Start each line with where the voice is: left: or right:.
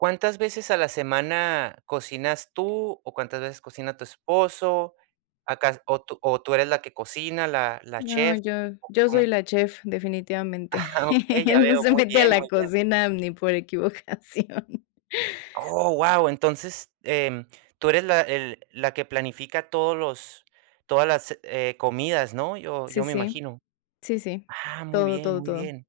right: ¿Cuántas veces a la semana cocinas tú o cuántas veces cocina tu esposo? A cas o tú o tú eres la que cocina, la la
left: No,
right: chef,
left: yo
right: ¿o
left: yo soy
right: cómo?
left: la chef, definitivamente.
right: Ajá, okey, ya
left: Él no
right: veo.
left: se
right: Muy
left: mete a
right: bien,
left: la
right: muy bien.
left: cocina ni por equivocación.
right: Oh, guau. Entonces, em, tú eres la el la que planifica todos los todas las, eh, comidas, ¿no? Yo
left: Sí,
right: yo me
left: sí.
right: imagino.
left: Sí, sí.
right: Ah, muy
left: Todo,
right: bien,
left: todo,
right: muy
left: todo.
right: bien.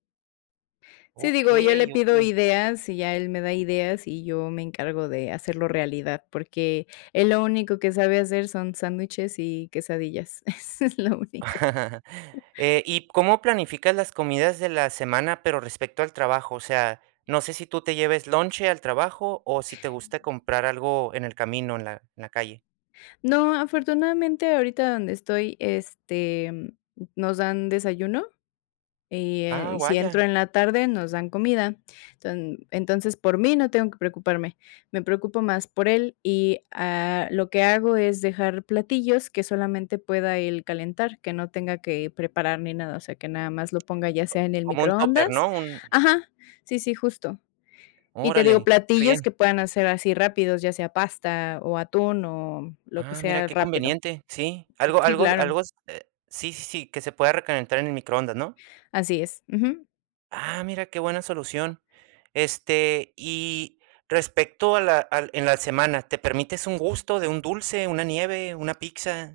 left: Sí, digo, yo le
right: Okey,
left: pido
right: okey.
left: ideas y ya él me da ideas y yo me encargo de hacerlo realidad, porque él lo único que sabe hacer son sándwiches y quesadillas. Eso es lo único.
right: Eh, y ¿cómo planificas las comidas de la semana, pero respecto al trabajo? O sea, ¿no sé si tú te lleves lonche al trabajo o si te gusta comprar algo en el camino, en la en la calle?
left: No, afortunadamente, ahorita donde estoy, este, nos dan desayuno. Eh,
right: Ah,
left: y si entro
right: vaya.
left: en la tarde nos dan comida. Enton entonces por mí, no tengo que preocuparme. Me preocupo más por él y, ah, lo que hago es dejar platillos que solamente pueda él calentar, que no tenga que preparar ni nada, o sea, que nada más lo ponga ya sea en el
right: Co como un tóper, ¿no?,
left: microondas
right: un
left: Ajá, sí, sí, justo. Y te digo,
right: Órale, que
left: platillos que
right: bien.
left: puedan hacer así rápidos, ya sea pasta o atún, o lo que
right: Ah, mira,
left: sea
right: qué
left: rápido.
right: conveniente. Sí, algo
left: Sí,
right: algo
left: claro.
right: algo s eh, sí, sí, sí, que se pueda recalentar en el microondas, ¿no?
left: Así es, ujú.
right: Ah, mira qué buena solución. Este, y respecto a la al en la semana, ¿te permites un gusto de un dulce, una nieve, una pizza?